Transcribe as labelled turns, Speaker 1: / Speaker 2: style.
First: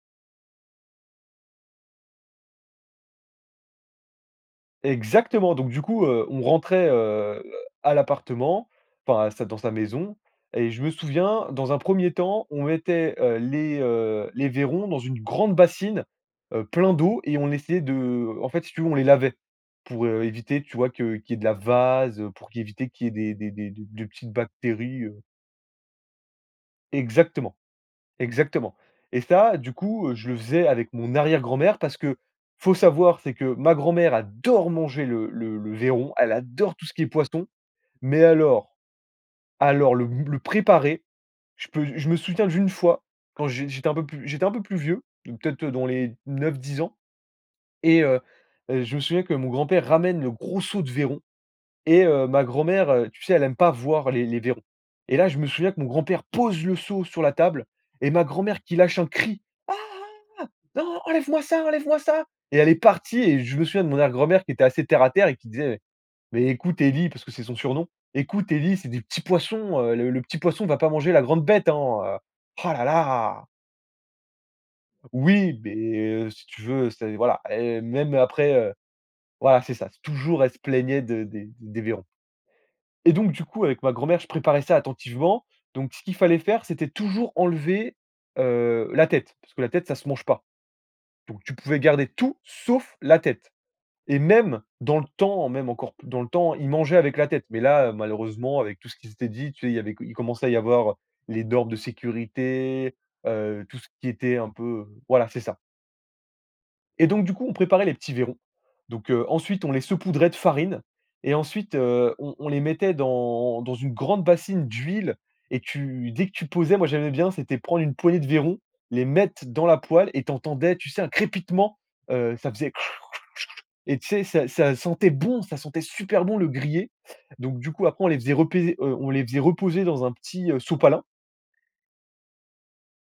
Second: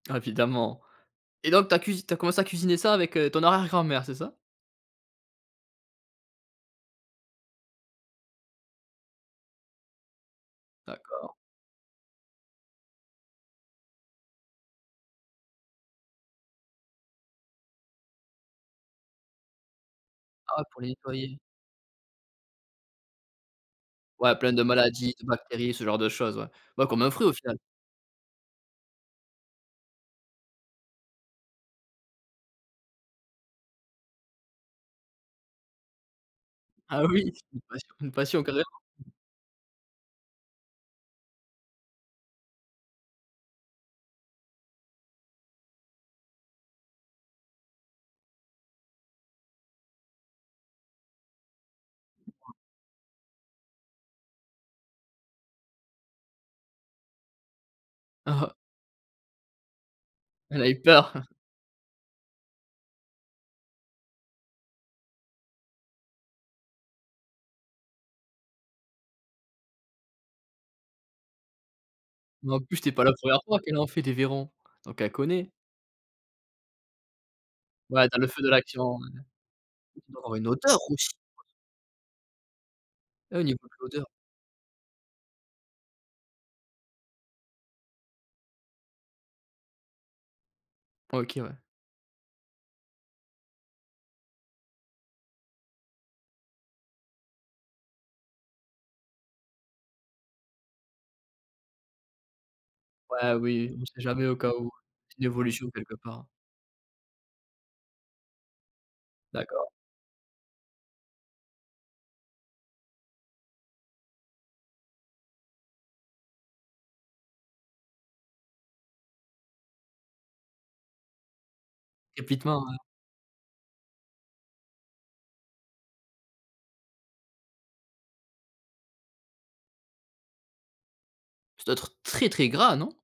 Speaker 1: Ah évidemment, et donc tu as cuise tu as commencé à cuisiner ça avec, heu, ton arrière grand-mère, c'est ça?
Speaker 2: Exactement! Donc du coup, heu, on rentrait, heu, à l'appartement, enfin, sa dans sa maison, et je me
Speaker 1: D'accord.
Speaker 2: souviens, dans un 1er temps, on mettait, heu, les heu les vairons dans une grande bassine, heu, plein d'eau, et on essayait de en fait si tu veux on les lavait. Pour, heu, éviter
Speaker 1: Ah,
Speaker 2: tu
Speaker 1: pour les
Speaker 2: vois que qu'il y ait
Speaker 1: nettoyer.
Speaker 2: de la vase, pour q éviter qu'il y ait des des des des des petites
Speaker 1: Ouais, plein de
Speaker 2: bactéries,
Speaker 1: maladies,
Speaker 2: heu
Speaker 1: de bactéries, ce genre de choses, ouais. Bah, comme un fruit, au
Speaker 2: Exactement.
Speaker 1: final?
Speaker 2: Exactement, et ça du coup, je le faisais avec mon arrière-grand-mère, parce que faut savoir c'est que ma grand-mère adore manger le le le vairon, elle adore tout ce qui
Speaker 1: Ah
Speaker 2: est
Speaker 1: oui!
Speaker 2: poisson,
Speaker 1: Une passion, une
Speaker 2: mais
Speaker 1: passion, carrément!
Speaker 2: alors alors le b le préparer, je peux je me souviens d'une fois, quand j j'étais un peu plus j'étais un peu plus vieux. Peut-être dans les 9-10 ans, et heu heu, je me souviens que mon grand-père ramène le gros seau de vairons, et heu, ma
Speaker 1: [unintelligible]
Speaker 2: grand-mère, tu sais? Elle aime pas voir les les vairons, et là je me souviens que mon grand-père pose le seau sur la table, et ma
Speaker 1: Ah ah!
Speaker 2: grand-mère qui lâche un cri «Ah! Ah!
Speaker 1: Elle a eu
Speaker 2: Non,
Speaker 1: peur.
Speaker 2: enlève-moi ça, enlève-moi ça!» et elle est partie et je me souviens de mon arrière grand-mère, qui était assez terre à terre et qui disait «Mais mais écoute Eli», parce que c'est son surnom «Écoute Eli, c'est des petits poissons, heu, le le petit poisson va pas manger la grande bête hein, heu,
Speaker 1: Ben, en
Speaker 2: oh
Speaker 1: plus,
Speaker 2: là
Speaker 1: c'était pas la 1ère
Speaker 2: là!»
Speaker 1: fois qu'elle en fait des vairons, donc elle connaît.
Speaker 2: Oui mais heu, si tu veux, c'est voilà, eh
Speaker 1: Ouais,
Speaker 2: même
Speaker 1: dans le feu de
Speaker 2: après, heu
Speaker 1: l'action, ouais.
Speaker 2: voilà c'est ça.
Speaker 1: Ça doit avoir
Speaker 2: Toujours
Speaker 1: une
Speaker 2: elle se
Speaker 1: odeur
Speaker 2: plaignait
Speaker 1: aussi!
Speaker 2: de des des vairons et donc
Speaker 1: Au
Speaker 2: du coup
Speaker 1: niveau de
Speaker 2: avec ma
Speaker 1: l'odeur.
Speaker 2: grand-mère, je préparais ça attentivement, donc ce qu'il fallait faire c'était toujours enlever, heu, la tête, parce que la tête ça se mange pas,
Speaker 1: OK
Speaker 2: donc tu
Speaker 1: ouais.
Speaker 2: pouvais garder tout sauf la tête, et même dans le temps, même encore p dans le temps, ils mangeaient avec la tête, mais là malheureusement avec tout ce qui s'était dit, tu sais il avait il commençait à y avoir les normes de sécurité,
Speaker 1: Ouais,
Speaker 2: heu,
Speaker 1: oui,
Speaker 2: tout
Speaker 1: on
Speaker 2: ce
Speaker 1: sait
Speaker 2: qui
Speaker 1: jamais, au
Speaker 2: était un
Speaker 1: cas où.
Speaker 2: peu
Speaker 1: C'est une
Speaker 2: voilà c'est ça
Speaker 1: évolution, quelque part.
Speaker 2: et donc du coup on préparait les petits vairons, donc heu, ensuite
Speaker 1: D'accord.
Speaker 2: on les saupoudrait de farine, et ensuite, heu, on on les mettait dans dans une grande bassine d'huile, et tu dès que tu posais moi j'aimais bien, c'était prendre une poignée de vairons, les mettre dans la poêle et tu entendais, tu sais un crépitement, heu, ça
Speaker 1: Crépitement,
Speaker 2: faisait
Speaker 1: ouais.
Speaker 2: kr, kr, ch, et tu sais ça ça sentait bon. Ça sentait super bon le grillé! Donc du coup après on les faisait repés heu, on les faisait reposer dans un petit, heu, sopalin.
Speaker 1: Ça doit être très, très gras, non?